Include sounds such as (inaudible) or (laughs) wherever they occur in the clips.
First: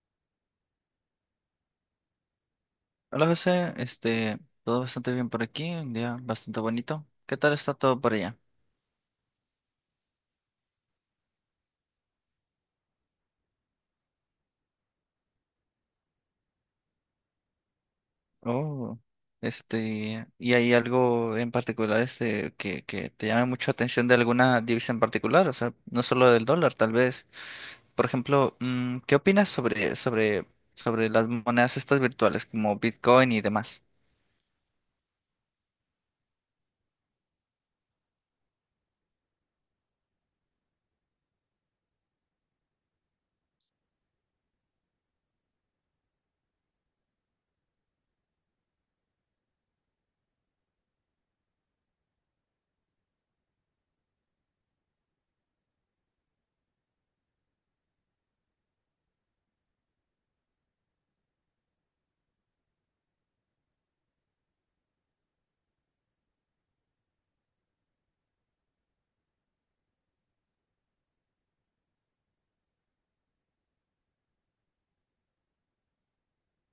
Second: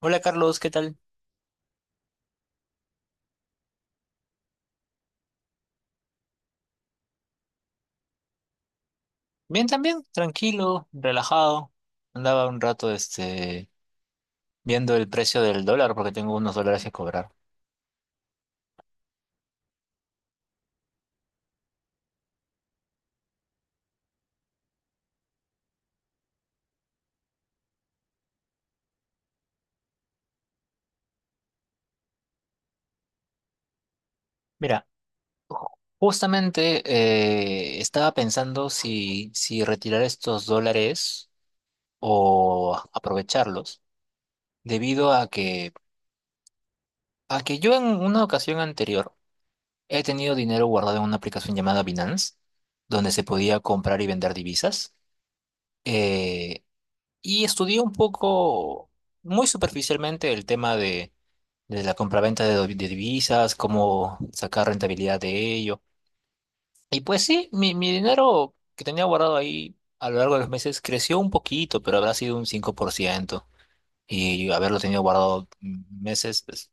Hola Carlos, ¿qué tal? Hola José, todo bastante bien por aquí, un día bastante bonito. ¿Qué tal está todo por allá? Bien también, tranquilo, relajado. Andaba un rato viendo el precio del dólar porque tengo unos dólares que cobrar. Oh, ¿y hay algo en particular que te llame mucho la atención de alguna divisa en particular? O sea, no solo del dólar, tal vez. Por ejemplo, ¿qué opinas sobre las monedas estas virtuales como Bitcoin y demás? Mira, ju- justamente estaba pensando si retirar estos dólares o aprovecharlos, debido a que yo en una ocasión anterior he tenido dinero guardado en una aplicación llamada Binance, donde se podía comprar y vender divisas. Eh, Y estudié un poco, muy superficialmente, el tema de la compraventa de divisas, cómo sacar rentabilidad de ello. Y pues sí, mi dinero que tenía guardado ahí a lo largo de los meses creció un poquito, pero habrá sido un 5%. Y haberlo tenido guardado meses, pues,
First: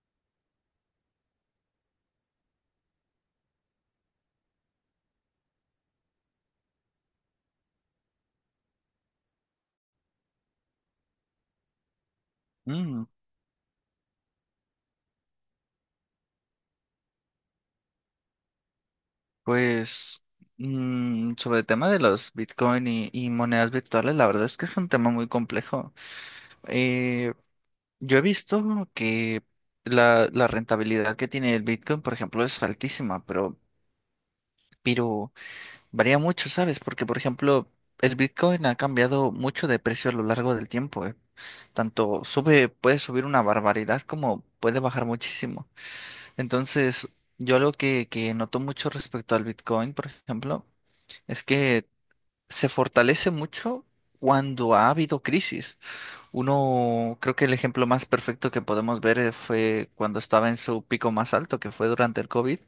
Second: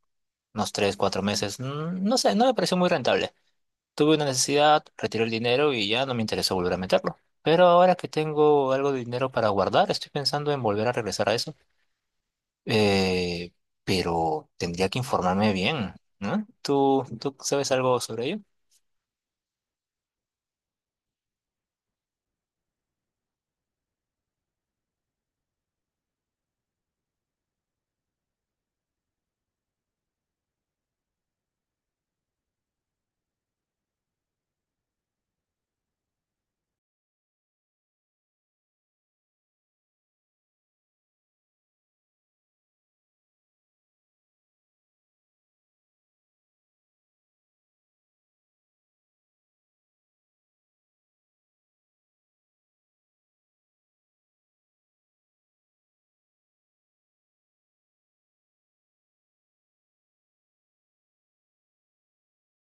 unos 3 o 4 meses, no sé, no me pareció muy rentable. Tuve una necesidad, retiré el dinero y ya no me interesó volver a meterlo. Pero ahora que tengo algo de dinero para guardar, estoy pensando en volver a regresar a eso. Mm, Eh, pero tendría que informarme bien, ¿no? ¿Tú sabes algo sobre ello? pues sobre el tema de los Bitcoin y monedas virtuales, la verdad es que es un tema muy complejo. Eh, Yo he visto que la rentabilidad que tiene el Bitcoin, por ejemplo, es altísima, pero varía mucho, ¿sabes? Porque, por ejemplo, el Bitcoin ha cambiado mucho de precio a lo largo del tiempo, ¿eh? Tanto sube, puede subir una barbaridad como puede bajar muchísimo. Entonces, yo algo que noto mucho respecto al Bitcoin, por ejemplo, es que se fortalece mucho cuando ha habido crisis. Uno, creo que el ejemplo más perfecto que podemos ver fue cuando estaba en su pico más alto, que fue durante el COVID,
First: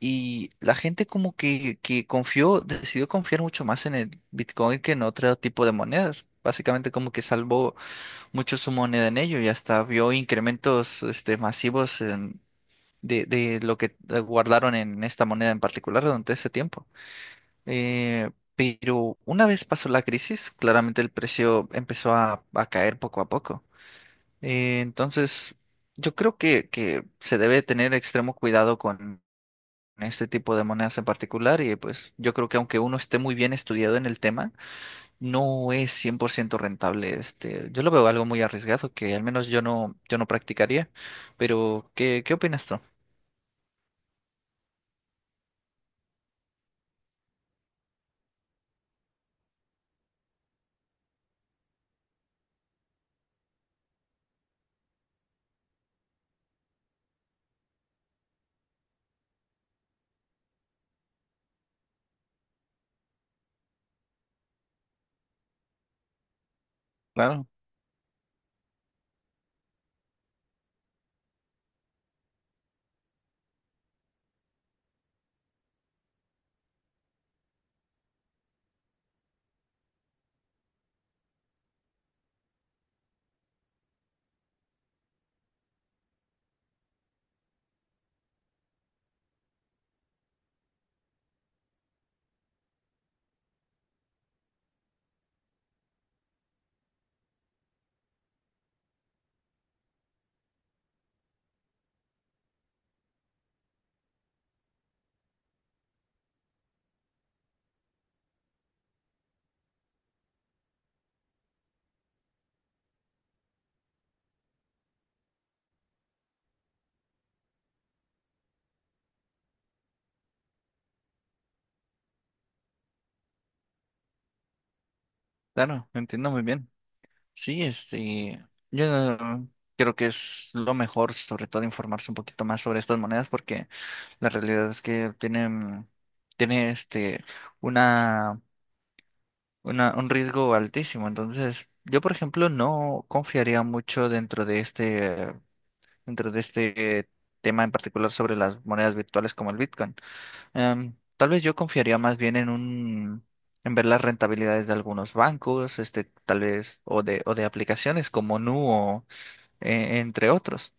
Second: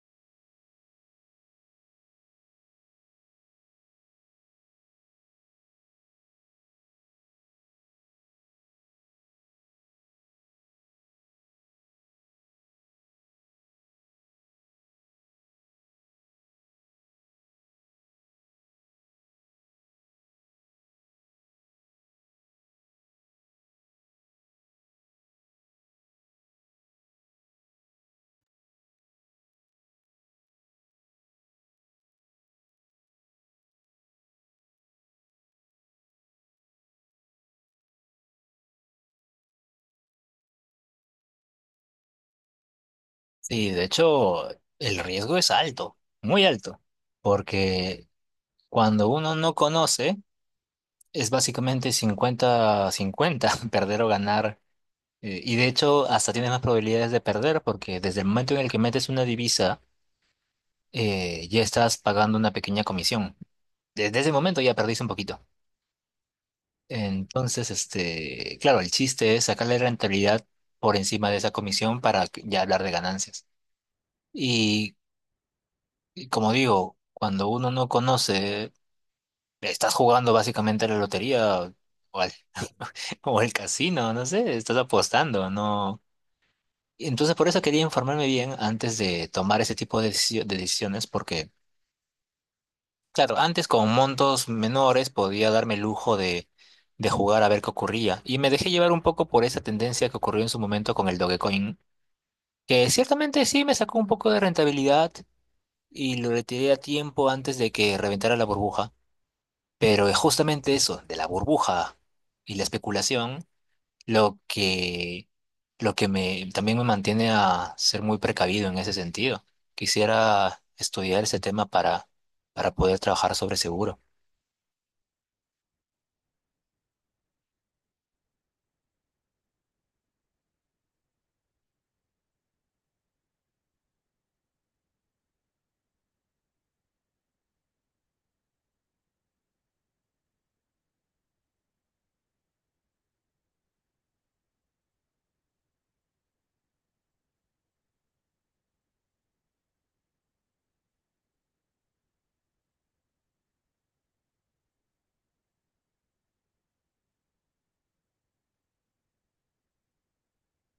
y la gente como que confió, decidió confiar mucho más en el Bitcoin que en otro tipo de monedas. Básicamente como que salvó mucho su moneda en ello y hasta vio incrementos de lo que guardaron en esta moneda en particular durante ese tiempo. Pero una vez pasó la crisis, claramente el precio empezó a caer poco a poco. Entonces, yo creo que se debe tener extremo cuidado con este tipo de monedas en particular, y pues yo creo que aunque uno esté muy bien estudiado en el tema, no es 100% rentable. Este, yo lo veo algo muy arriesgado que al menos yo no practicaría. Pero, ¿qué opinas tú? Sí, de hecho, el riesgo es alto, muy alto, porque cuando uno no conoce, es básicamente 50-50 (laughs) perder o ganar. Y de hecho, hasta tienes más probabilidades de perder, porque desde el momento en el que metes una divisa, ya estás pagando una pequeña comisión. Desde ese momento ya perdiste un poquito. Claro, Entonces, claro, el chiste es sacarle rentabilidad por encima de esa comisión ya hablar de ganancias. Y, y como digo, cuando uno no conoce, estás jugando básicamente a la lotería o al, (laughs) o al casino, no sé, estás apostando, ¿no? Entonces, por eso quería informarme bien antes de tomar ese tipo de de decisiones, porque claro, antes con montos menores podía darme el lujo de jugar a ver qué ocurría. Y me dejé llevar un poco por esa tendencia que ocurrió en su momento con el Dogecoin, que ciertamente sí me sacó un poco de rentabilidad y lo retiré a tiempo antes de que reventara la burbuja. Pero es justamente eso, de la burbuja y la especulación, lo que, lo que también me mantiene a ser muy precavido en ese sentido. Quisiera estudiar ese tema para poder trabajar sobre seguro. claro, entiendo muy bien. Sí, este, yo no- creo que es lo mejor, sobre todo, informarse un poquito más sobre estas monedas, porque la realidad es que tiene una, un riesgo altísimo. Entonces, yo, por ejemplo, no confiaría mucho dentro de este tema en particular sobre las monedas virtuales como el Bitcoin. Tal vez yo confiaría más bien en ver las rentabilidades de algunos bancos, este, tal vez, o de aplicaciones como Nu, entre otros.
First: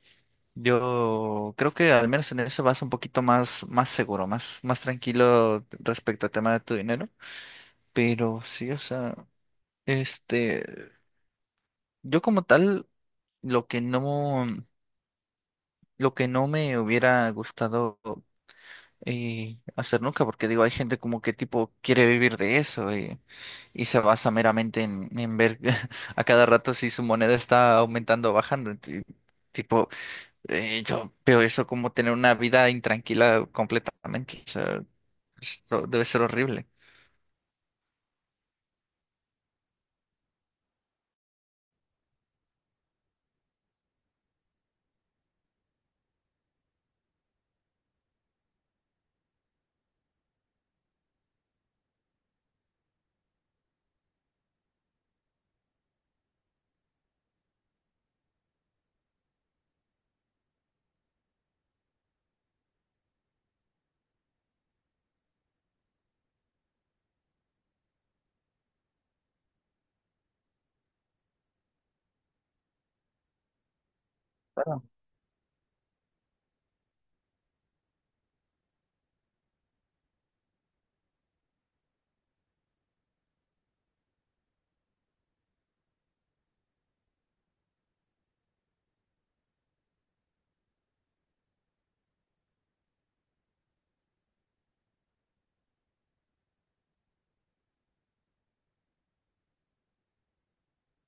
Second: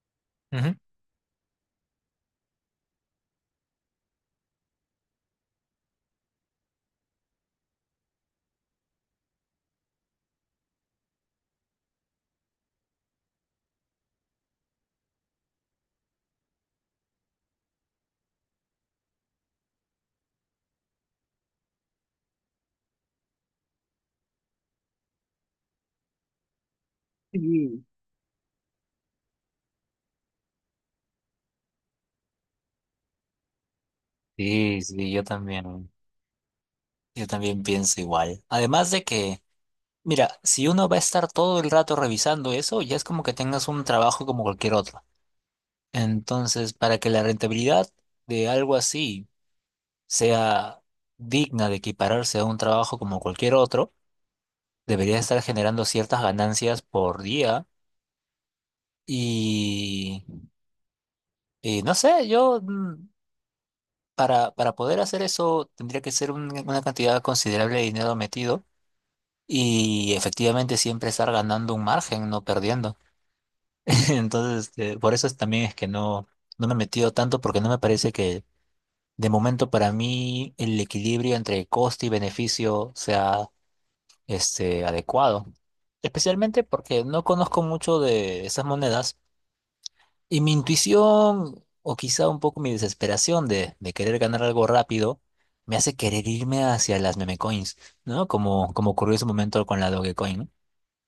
Ujú. Yo creo que al menos en eso vas un poquito más seguro, más tranquilo respecto al tema de tu dinero. Pero sí, o sea, este, yo como tal, lo que no, lo que no me hubiera gustado hacer nunca, porque digo, hay gente como que tipo quiere vivir de eso y se basa meramente en ver (laughs) a cada rato si su moneda está Sí, aumentando o bajando. Y, tipo, yo veo eso como tener una vida intranquila completamente. O sí, sea, sí, esto debe ser horrible. yo también pienso igual. Además de que, mira, si uno va a estar todo el rato revisando eso, ya es como que tengas un trabajo como cualquier otro. Entonces, para que la rentabilidad de algo así sea digna de equipararse a un trabajo como cualquier otro, debería estar generando ciertas ganancias por día. Y, y no sé, yo para poder hacer eso tendría que ser una cantidad considerable de dinero metido. Y efectivamente siempre estar ganando un margen, no perdiendo. (laughs) Entonces, Claro. También es que no, no me he metido tanto porque no me parece que de momento para mí el equilibrio entre coste y beneficio sea adecuado. Especialmente porque no conozco mucho de esas monedas y mi intuición o quizá un poco mi desesperación de querer ganar algo rápido me hace querer irme hacia las meme coins, ¿no? Como, como ocurrió en su momento con la Dogecoin, ¿no?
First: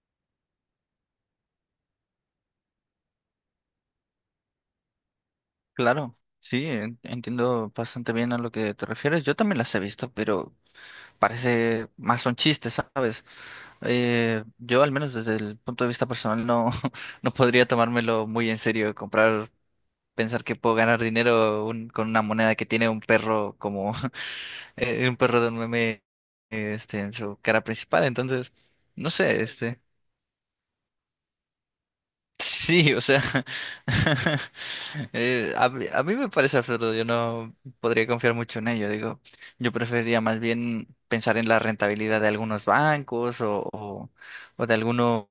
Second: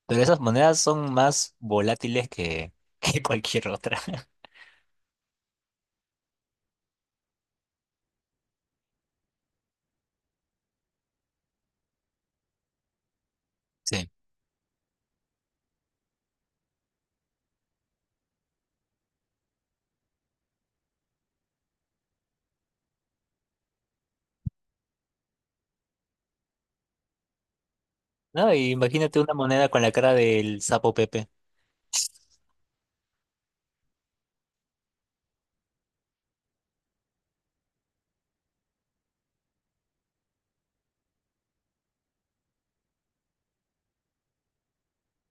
Pero esas monedas son más volátiles que, (laughs) que cualquier otra. (laughs) Claro, sí, entiendo bastante bien a lo que te refieres. Yo también las he visto, pero parece más son chistes, ¿sabes? Sí. Yo al menos desde el punto de vista personal no, (laughs) no podría tomármelo muy en serio, pensar que puedo ganar dinero con una moneda que tiene un perro como (laughs) un perro de un meme, este, en su cara principal. No, Entonces, y no imagínate una sé, moneda este. con la cara del sapo Pepe. Sí, o sea, (laughs) a mí me parece absurdo, yo no podría confiar mucho en ello, digo, yo preferiría más bien pensar en la rentabilidad de algunos bancos o de algunos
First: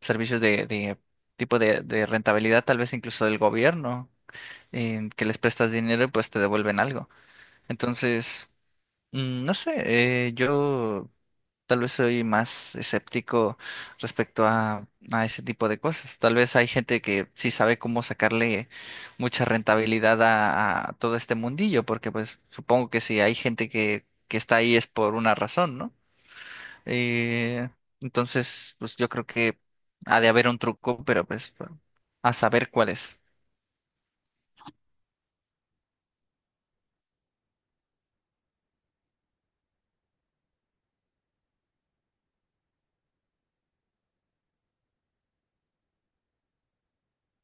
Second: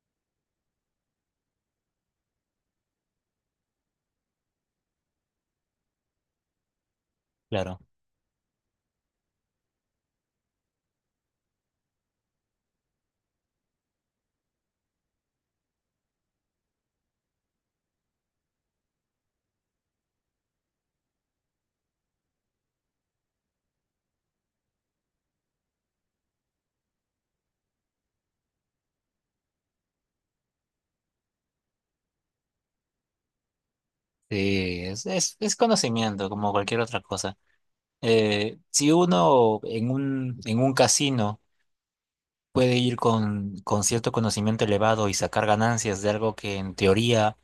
servicios de tipo de rentabilidad, tal vez incluso del gobierno, en que les prestas dinero y pues te devuelven algo. Claro. Entonces, mm, no sé, yo tal vez soy más escéptico respecto a ese tipo de cosas. Tal vez hay gente que sí sabe cómo sacarle mucha rentabilidad a todo este mundillo, porque pues supongo que si hay gente que está ahí es por una razón, ¿no? Eh, entonces, pues yo creo que ha de haber un truco, pero pues bueno, a saber cuál es. Sí, es conocimiento, como cualquier otra cosa. Si uno en en un casino puede ir con cierto conocimiento elevado y sacar ganancias de algo que en teoría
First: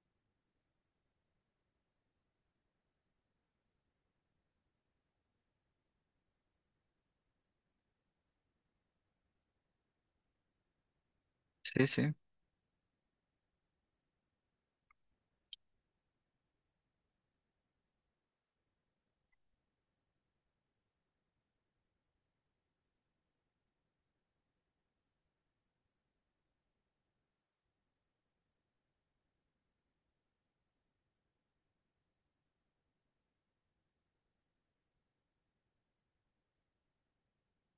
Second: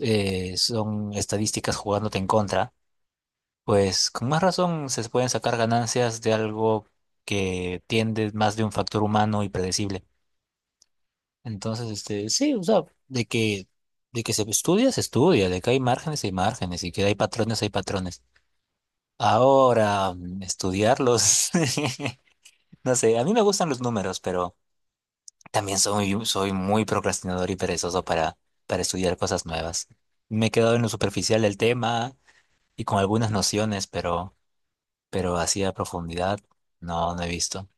son estadísticas jugándote en contra, pues con más razón se pueden sacar ganancias de algo que tiende más de un factor humano y predecible. Sí, Entonces, sí, este, sí, o sea, de que se estudia, de que hay márgenes, y que hay patrones, hay patrones. Ahora, estudiarlos, (laughs) no sé, a mí me gustan los números, pero también soy, soy muy procrastinador y perezoso para estudiar cosas nuevas. Me he quedado en lo superficial del tema y con algunas nociones, pero así a profundidad no, no he visto.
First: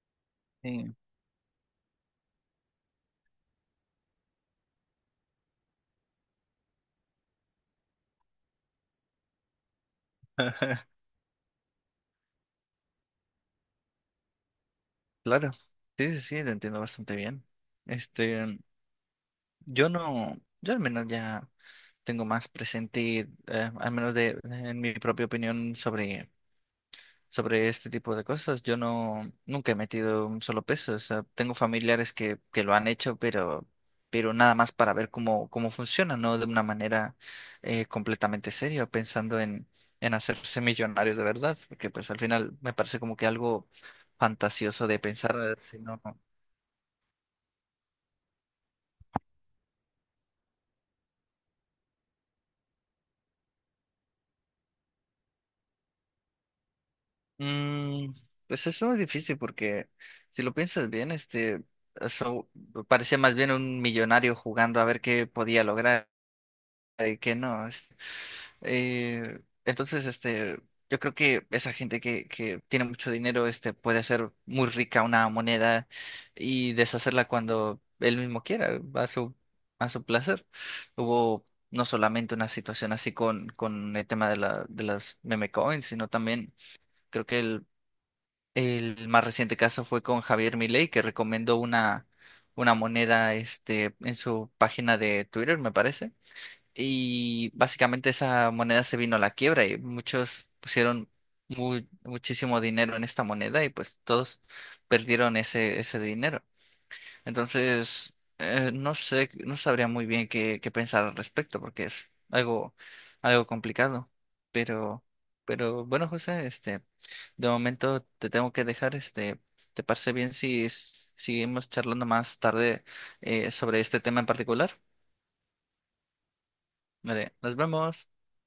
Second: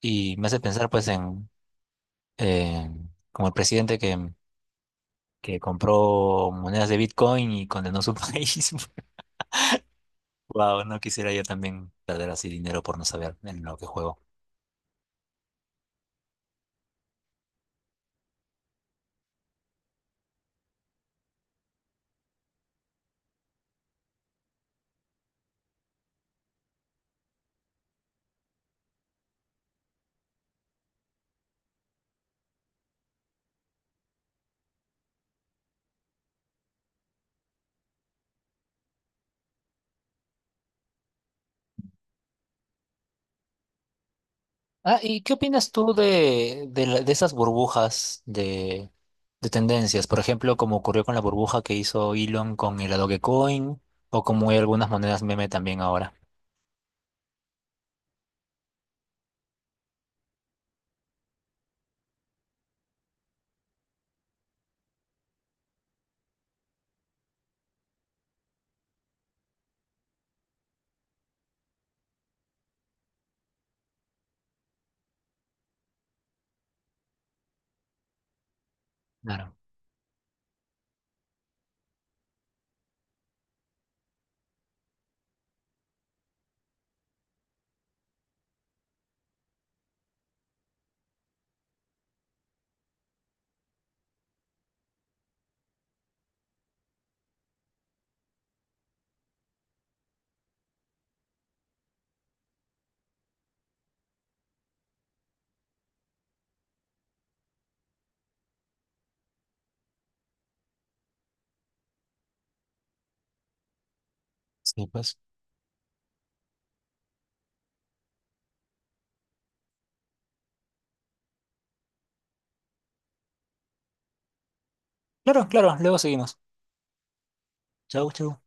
Y me hace pensar sí, pues en como el presidente que compró monedas de Bitcoin y condenó su (laughs) país. Wow, no quisiera yo también perder así dinero por no saber en lo que juego. claro. Sí, sí, sí, lo entiendo bastante bien. Este, yo no, yo al menos ya tengo más presente, al menos de, en mi propia opinión sobre este tipo de cosas. Yo no, Nunca he metido un solo peso. O sea, tengo familiares que lo han hecho, pero nada más para ver cómo funciona, no de una manera completamente seria, pensando en hacerse millonario de verdad, porque pues al final me parece como que algo fantasioso Ah, de ¿y qué pensar, opinas si tú no. De esas burbujas de tendencias? Por ejemplo, como ocurrió con la burbuja que hizo Elon con el Dogecoin, o como hay algunas monedas meme también ahora. Mm, pues eso es difícil porque si lo piensas bien, este, eso parecía más bien un millonario jugando a ver qué podía lograr y qué no. Eh, este, yo creo que esa gente que tiene mucho dinero, este, puede hacer muy rica una moneda y deshacerla cuando él mismo quiera, Claro. a su placer. Hubo no solamente una situación así con el tema de de las meme coins, sino también creo que el más reciente caso fue con Javier Milei, que recomendó una moneda este, en su página de Twitter, me parece. Y básicamente esa moneda se vino a la quiebra y muchos pusieron muchísimo dinero en esta moneda y pues todos perdieron ese dinero. Entonces, no sé, no sabría muy bien qué pensar al respecto, porque es algo, algo complicado. Sí, Pero, pues. pero bueno, José, este, de momento te tengo que dejar, este, ¿te parece bien si seguimos charlando más tarde sobre este tema en particular? Claro, claro, luego seguimos. Vale, nos vemos. Chau, chau.